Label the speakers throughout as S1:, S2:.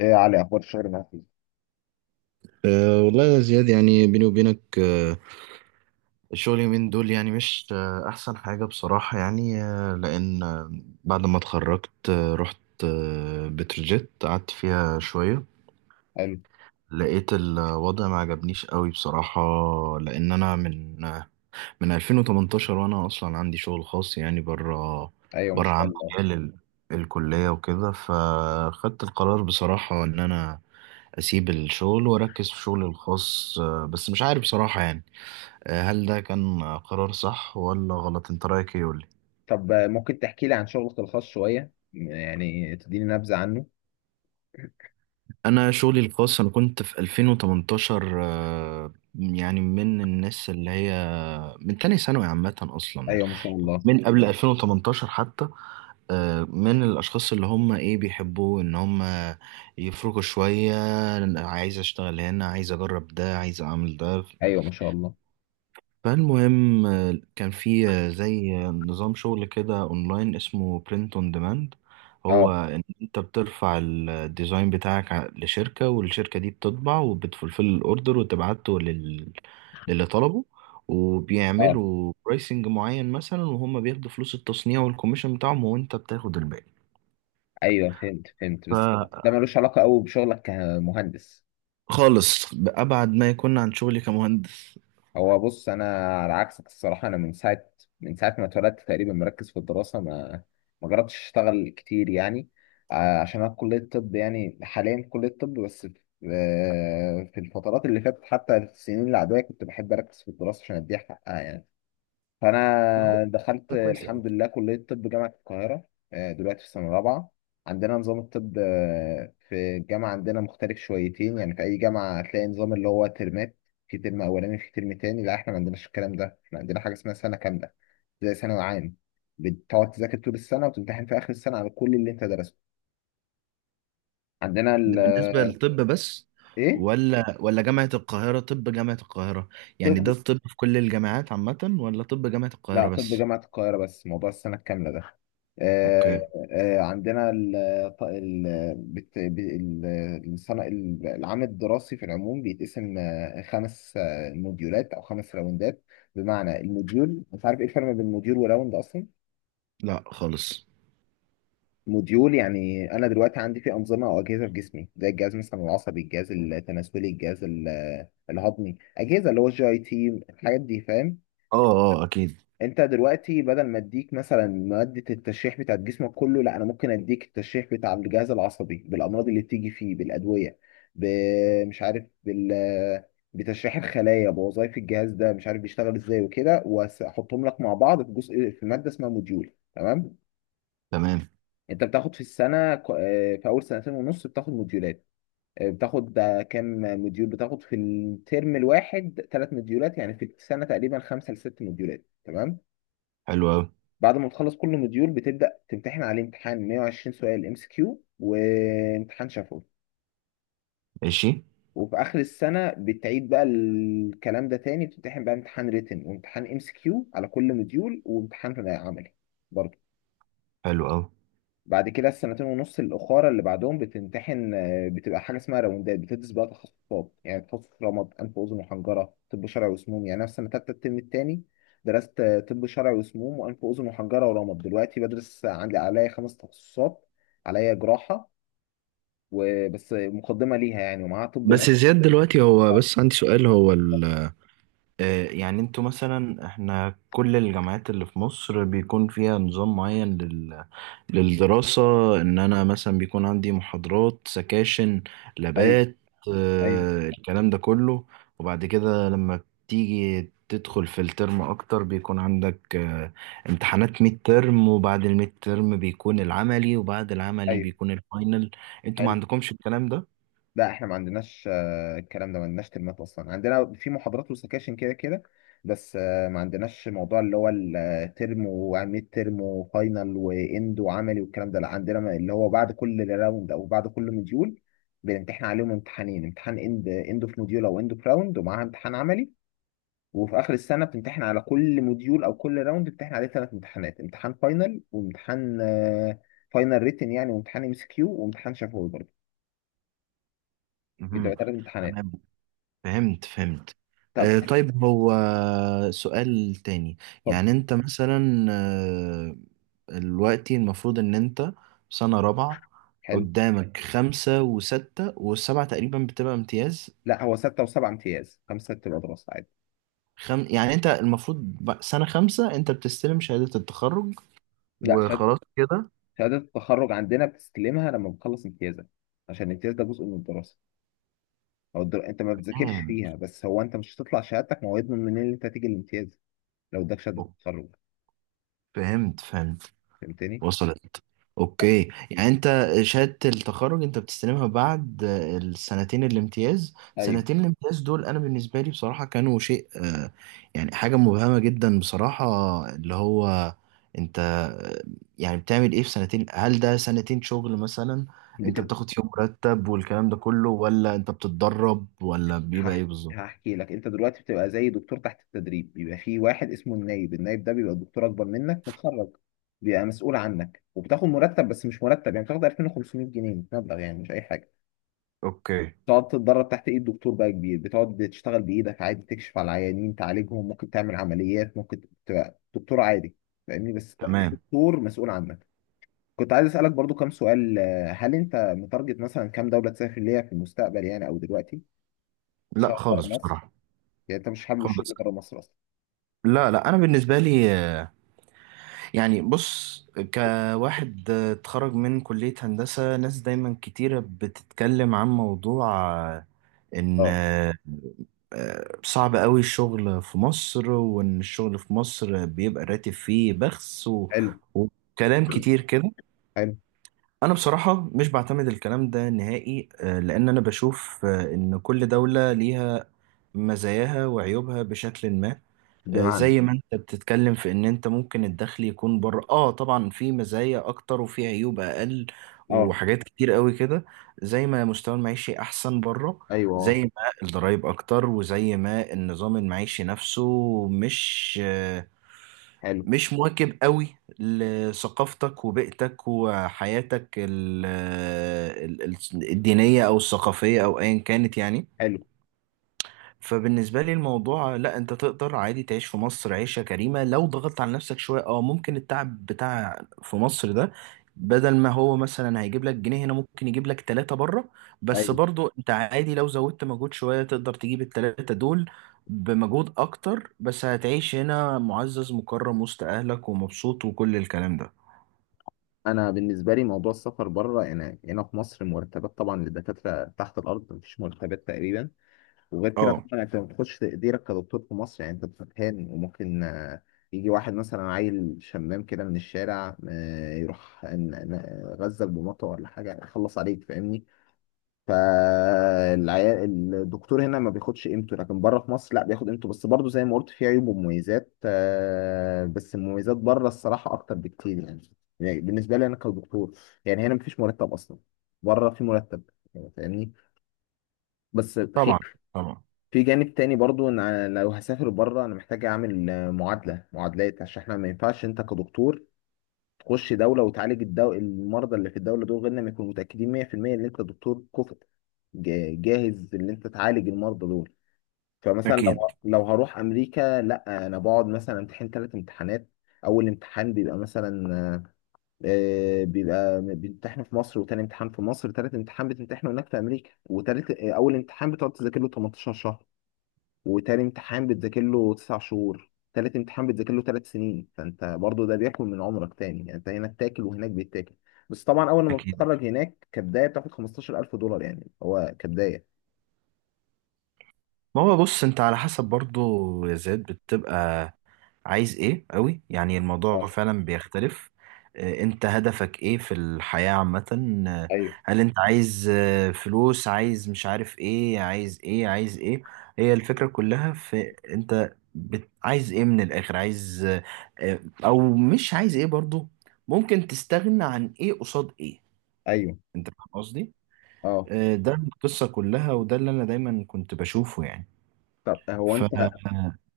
S1: ايه يا علي، اخبار الشغل معاك إيه؟
S2: والله يا زياد، يعني بيني وبينك الشغل اليومين دول يعني مش أحسن حاجة بصراحة. يعني أه لأن أه بعد ما اتخرجت رحت بتروجيت، قعدت فيها شوية،
S1: حلو.
S2: لقيت الوضع ما عجبنيش قوي بصراحة. لأن أنا من 2018 وأنا أصلا عندي شغل خاص يعني بره،
S1: ايوه ما
S2: بره
S1: شاء
S2: عن
S1: الله.
S2: مجال الكلية وكده. فخدت القرار بصراحة إن أنا أسيب الشغل وأركز في شغلي الخاص. بس مش عارف بصراحة يعني، هل ده كان قرار صح ولا غلط؟ انت رايك ايه؟ قولي.
S1: طب ممكن تحكي لي عن شغلك الخاص شويه، يعني تديني نبذه عنه.
S2: انا شغلي الخاص، انا كنت في 2018 يعني من الناس اللي هي من تاني ثانوي عامة اصلا،
S1: ايوه ما شاء الله.
S2: من قبل 2018 حتى. من الاشخاص اللي هم ايه، بيحبوا ان هم يفرقوا شوية. عايز اشتغل هنا، عايز اجرب ده، عايز اعمل ده.
S1: ايوه ما شاء الله.
S2: فالمهم آه، كان في آه، زي آه، نظام شغل كده اونلاين اسمه برنت اون ديماند. هو
S1: اه.
S2: ان انت بترفع الديزاين بتاعك لشركة، والشركة دي بتطبع وبتفلفل الاوردر وتبعته للي طلبه،
S1: اه.
S2: وبيعملوا برايسنج معين مثلا، وهم بياخدوا فلوس التصنيع والكوميشن بتاعهم، وانت بتاخد الباقي.
S1: ايوه، فهمت بس ده ملوش علاقه قوي بشغلك كمهندس.
S2: فخالص بأبعد ما يكون عن شغلي كمهندس.
S1: هو بص، انا على عكسك الصراحه، انا من ساعه ما اتولدت تقريبا مركز في الدراسه، ما جربتش اشتغل كتير يعني. عشان انا في كليه الطب، يعني حاليا في كليه الطب، بس في في الفترات اللي فاتت، حتى في السنين العاديه، كنت بحب اركز في الدراسه عشان اديها حقها يعني.
S2: هو
S1: فانا دخلت
S2: ده كويس أوي؟
S1: الحمد لله كليه طب جامعه القاهره. دلوقتي في سنه رابعه. عندنا نظام الطب في الجامعه عندنا مختلف شويتين. يعني في اي جامعه هتلاقي نظام اللي هو ترمات، في ترم اولاني في ترم تاني. لا احنا ما عندناش الكلام ده، احنا عندنا حاجه اسمها سنه كامله، زي ثانوي عام، بتقعد تذاكر طول السنه وتمتحن في اخر السنه على كل اللي انت درسته. عندنا ال
S2: ده
S1: آه،
S2: بالنسبة للطب بس
S1: ايه.
S2: ولا جامعة القاهرة؟ طب جامعة القاهرة،
S1: طب،
S2: يعني ده الطب في كل الجامعات عامة ولا طب جامعة
S1: لا
S2: القاهرة
S1: طب
S2: بس؟
S1: جامعة القاهرة بس موضوع السنة الكاملة ده. آه.
S2: اوكي.
S1: آه عندنا ال ط- ال بت- ب- ال- العام الدراسي في العموم بيتقسم خمس موديولات أو خمس راوندات. بمعنى الموديول، مش عارف إيه الفرق بين موديول وراوند أصلا.
S2: لا خالص.
S1: موديول يعني أنا دلوقتي عندي فيه أنظمة أو أجهزة في جسمي، زي الجهاز مثلا العصبي، الجهاز التناسلي، الجهاز الهضمي، أجهزة اللي هو الجي أي تي، الحاجات دي، فاهم؟
S2: اه. اه اكيد.
S1: انت دلوقتي بدل ما اديك مثلا مادة التشريح بتاعت جسمك كله، لا، انا ممكن اديك التشريح بتاع الجهاز العصبي بالامراض اللي بتيجي فيه، بالادوية، ب- مش عارف بال بتشريح الخلايا، بوظائف الجهاز ده، مش عارف بيشتغل ازاي وكده، واحطهم لك مع بعض في جزء، في مادة اسمها موديول، تمام.
S2: تمام.
S1: انت بتاخد في السنة في اول سنتين ونص بتاخد موديولات. اه، بتاخد كام موديول بتاخد في الترم الواحد؟ ثلاث موديولات، يعني في السنة تقريبا خمسة لست موديولات، تمام.
S2: حلو اوي.
S1: بعد ما تخلص كل موديول بتبدأ تمتحن عليه امتحان 120 سؤال ام سي كيو وامتحان شفوي.
S2: ماشي.
S1: وفي آخر السنة بتعيد بقى الكلام ده تاني، بتمتحن بقى امتحان ريتن وامتحان ام سي كيو على كل موديول وامتحان عملي برضه.
S2: حلو اوي.
S1: بعد كده السنتين ونص الاخاره اللي بعدهم بتمتحن بتبقى حاجه اسمها راوندات، بتدرس بقى تخصصات، يعني تخصص رمد، انف واذن وحنجره، طب شرعي وسموم. يعني انا في سنه تالته الترم التاني درست طب شرعي وسموم، وانف واذن وحنجره، ورمد. دلوقتي بدرس، عندي عليا خمس تخصصات، عليا جراحه وبس، مقدمه ليها يعني، ومعاها طب
S2: بس
S1: نفسي.
S2: زياد دلوقتي، هو
S1: اه.
S2: بس عندي سؤال، هو ال، يعني انتوا مثلا، احنا كل الجامعات اللي في مصر بيكون فيها نظام معين للدراسة، إن أنا مثلا بيكون عندي محاضرات، سكاشن،
S1: ايوه.
S2: لابات،
S1: ايوه.
S2: الكلام ده كله. وبعد كده لما بتيجي تدخل في الترم أكتر، بيكون عندك امتحانات ميد ترم، وبعد الميد ترم بيكون العملي، وبعد العملي
S1: ايوه.
S2: بيكون الفاينل. أنتوا ما
S1: حلو.
S2: عندكمش الكلام ده؟
S1: لا احنا ما عندناش الكلام ده، ما عندناش ترمات اصلا، عندنا في محاضرات وسكاشن كده كده. بس ما عندناش موضوع اللي هو الترم وميد ترم وفاينل واند وعملي والكلام ده، لا، عندنا اللي هو بعد كل راوند او بعد كل مديول بنمتحن عليهم امتحانين، امتحان اند اوف موديول او اند اوف راوند ومعاها امتحان عملي. وفي اخر السنه بتمتحن على كل موديول او كل راوند، بتمتحن عليه ثلاث امتحانات: امتحان فاينل، وامتحان فاينل ريتن يعني، وامتحان ام اس كيو وامتحان شفوي برضه. بيبقى
S2: مهم.
S1: ثلاث امتحانات.
S2: تمام. فهمت فهمت.
S1: طب.
S2: طيب هو سؤال تاني،
S1: اتفضل.
S2: يعني أنت مثلا دلوقتي المفروض ان انت سنة رابعة،
S1: حلو.
S2: قدامك خمسة وستة، والسبعة تقريبا بتبقى امتياز.
S1: لا، هو ستة وسبعة امتياز، خمسة بتبقى دراسة عادي.
S2: يعني انت المفروض سنة خمسة انت بتستلم شهادة التخرج
S1: لا، شهادة،
S2: وخلاص كده؟
S1: شهادة التخرج عندنا بتستلمها لما بتخلص امتيازك، عشان الامتياز ده جزء من الدراسة. أنت ما بتذاكرش
S2: تمام.
S1: فيها، بس هو أنت مش هتطلع شهادتك، ما هو يضمن منين إن أنت تيجي الامتياز لو اداك شهادة
S2: أوك-
S1: التخرج.
S2: فهمت فهمت.
S1: فهمتني؟
S2: وصلت. اوكي، يعني انت شهادة التخرج انت بتستلمها بعد السنتين الامتياز.
S1: أيوه.
S2: سنتين الامتياز دول انا بالنسبة لي بصراحة كانوا شيء يعني حاجة مبهمة جدا بصراحة. اللي هو انت يعني بتعمل ايه في سنتين؟ هل ده سنتين شغل مثلا؟ انت
S1: بتبقى
S2: بتاخد فيهم مرتب والكلام ده كله، ولا انت بتتدرب، ولا بيبقى ايه بالظبط؟
S1: هحكي لك. أنت دلوقتي بتبقى زي دكتور تحت التدريب، بيبقى في واحد اسمه النايب، النايب ده بيبقى دكتور أكبر منك متخرج، بيبقى مسؤول عنك، وبتاخد مرتب، بس مش مرتب، يعني بتاخد 2500 جنيه، مبلغ يعني مش أي حاجة.
S2: اوكي.
S1: تقعد تتدرب تحت ايد دكتور بقى كبير، بتقعد تشتغل بايدك عادي، تكشف على العيانين تعالجهم، ممكن تعمل عمليات، ممكن تبقى دكتور عادي، فاهمني، بس بقى في
S2: تمام.
S1: دكتور مسؤول عنك. كنت عايز اسالك برضو كام سؤال. هل انت متارجت مثلا كام دوله تسافر ليها في المستقبل يعني، او دلوقتي
S2: لا
S1: تشتغل بره
S2: خالص
S1: مصر؟
S2: بصراحة.
S1: يعني انت مش حابب
S2: خالص.
S1: الشغل بره مصر اصلا؟
S2: لا انا بالنسبه لي، يعني بص، كواحد اتخرج من كلية هندسة، ناس دايما كتيرة بتتكلم عن موضوع آه، إن
S1: اه.
S2: آه، آه، صعب قوي الشغل في مصر، وإن الشغل في مصر بيبقى الراتب فيه بخس و...
S1: حلو.
S2: وكلام كتير كده.
S1: حلو.
S2: أنا بصراحة مش بعتمد الكلام ده نهائي، لأن أنا بشوف إن كل دولة ليها مزاياها وعيوبها بشكل ما.
S1: بمعنى؟
S2: زي ما انت بتتكلم في ان انت ممكن الدخل يكون بره، اه طبعا، في مزايا اكتر وفي عيوب اقل
S1: اه.
S2: وحاجات كتير قوي كده. زي ما مستوى المعيشي احسن بره،
S1: ايوه. اه.
S2: زي ما الضرايب اكتر، وزي ما النظام المعيشي نفسه مش
S1: حلو.
S2: مش مواكب قوي لثقافتك وبيئتك وحياتك الدينية او الثقافية او ايا كانت، يعني.
S1: حلو.
S2: فبالنسبة لي الموضوع، لا، انت تقدر عادي تعيش في مصر عيشة كريمة لو ضغطت على نفسك شوية. اه ممكن التعب بتاع في مصر ده، بدل ما هو مثلا هيجيب لك جنيه هنا ممكن يجيب لك ثلاثة بره، بس
S1: ايوه،
S2: برضو انت عادي لو زودت مجهود شوية تقدر تجيب الثلاثة دول بمجهود اكتر، بس هتعيش هنا معزز مكرم وسط اهلك ومبسوط وكل الكلام ده.
S1: انا بالنسبه لي موضوع السفر بره، يعني هنا في مصر، مرتبات طبعا للدكاتره تحت الارض، مفيش مرتبات تقريبا. وغير كده
S2: اه.
S1: طبعا، انت ما بتخش تقديرك كدكتور في مصر، يعني انت بتتهان، وممكن يجي واحد مثلا عيل شمام كده من الشارع يروح غزك بمطوه ولا حاجه، يخلص عليك، فاهمني؟ فالعيال الدكتور هنا ما بياخدش قيمته، لكن بره في مصر لا، بياخد قيمته. بس برضه زي ما قلت، في عيوب ومميزات بس المميزات بره الصراحه اكتر بكتير يعني. يعني بالنسبه لي انا كدكتور، يعني هنا مفيش مرتب اصلا، بره في مرتب، يعني فاهمني؟ بس في
S2: طبعا. طبعا.
S1: في جانب تاني برضو، ان أنا لو هسافر بره، انا محتاج اعمل معادلات، عشان احنا ما ينفعش انت كدكتور تخش دوله وتعالج المرضى اللي في الدوله دول، غير لما يكونوا متاكدين 100% ان انت دكتور كفء، جاهز ان انت تعالج المرضى دول. فمثلا
S2: اكيد.
S1: لو هروح امريكا، لا، انا بقعد مثلا امتحن ثلاث امتحانات. اول امتحان بيبقى مثلا بيبقى بيمتحنوا في مصر، وتاني امتحان في مصر، تالت امتحان بتمتحنه هناك في امريكا. وتالت آه، اول امتحان بتقعد تذاكر له 18 شهر، وتاني امتحان بتذاكر له تسع شهور، تالت امتحان بتذاكر له ثلاث سنين. فانت برضو ده بياكل من عمرك تاني، يعني انت هنا بتاكل وهناك بيتاكل. بس طبعا اول ما
S2: اكيد.
S1: بتتخرج هناك كبدايه بتاخد 15000 دولار، يعني هو كبدايه.
S2: ما هو بص، انت على حسب برضو يا زياد، بتبقى عايز ايه قوي، يعني
S1: اه.
S2: الموضوع فعلا بيختلف. انت هدفك ايه في الحياة عامة؟ آه،
S1: ايوه.
S2: هل انت عايز فلوس، عايز مش عارف ايه، عايز ايه عايز ايه؟ هي الفكرة كلها في انت عايز ايه من الاخر؟ عايز او مش عايز ايه برضو؟ ممكن تستغنى عن ايه قصاد ايه؟
S1: ايوه.
S2: انت فاهم قصدي؟
S1: اه.
S2: ده القصة كلها، وده اللي انا دايما كنت بشوفه يعني.
S1: طب
S2: ف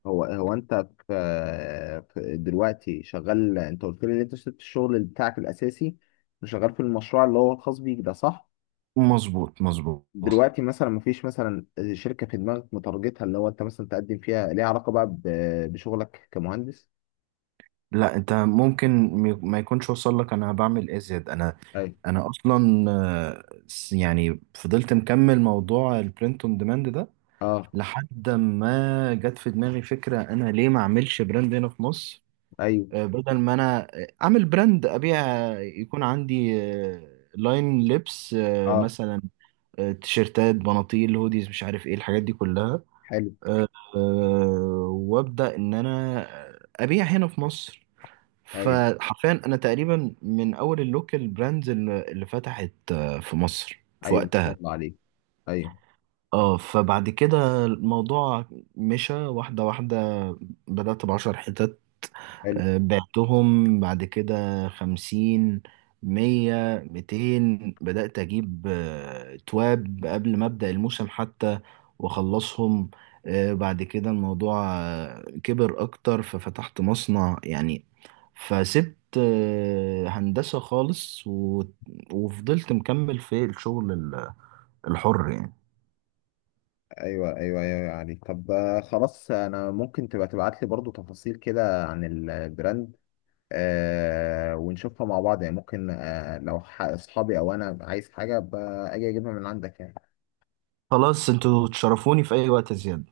S1: هو انت في، في دلوقتي شغال، انت قلت لي ان انت سبت الشغل بتاعك الاساسي وشغال في المشروع اللي هو الخاص بيك ده، صح؟
S2: مظبوط مظبوط.
S1: دلوقتي مثلا مفيش مثلا شركة في دماغك متارجتها، اللي هو انت مثلا تقدم فيها، ليها علاقة بقى بشغلك كمهندس؟
S2: لا انت ممكن ما يكونش وصل لك انا بعمل ايه زياد. انا،
S1: ايوه.
S2: انا اصلا يعني فضلت مكمل موضوع البرنت اون ديماند ده،
S1: اه.
S2: لحد ما جت في دماغي فكرة: انا ليه ما اعملش براند هنا في مصر؟
S1: ايوه.
S2: بدل ما انا اعمل براند، ابيع، يكون عندي لاين لبس
S1: اه.
S2: مثلا تيشيرتات، بناطيل، هوديز، مش عارف ايه الحاجات دي كلها.
S1: حلو.
S2: وابدا ان انا ابيع هنا في مصر.
S1: ايوه.
S2: فحرفيا انا تقريبا من اول اللوكال براندز اللي فتحت في مصر في
S1: ايوه ما شاء
S2: وقتها.
S1: الله عليك. ايوه.
S2: اه. فبعد كده الموضوع مشى واحدة واحدة. بدأت بـ10 حتت،
S1: حلو.
S2: بعتهم، بعد كده 50، 100، 200. بدأت أجيب تواب قبل ما أبدأ الموسم حتى وأخلصهم. بعد كده الموضوع كبر أكتر ففتحت مصنع يعني. فسبت هندسة خالص و... وفضلت مكمل في الشغل الحر يعني.
S1: ايوه. ايوه. ايوه. أيوه عليك. طب خلاص، انا ممكن تبقى تبعت لي برضو تفاصيل كده عن البراند ونشوفها مع بعض يعني. ممكن لو اصحابي او انا عايز حاجة أبقى اجيبها من عندك يعني.
S2: خلاص انتوا تشرفوني في أي وقت زيادة.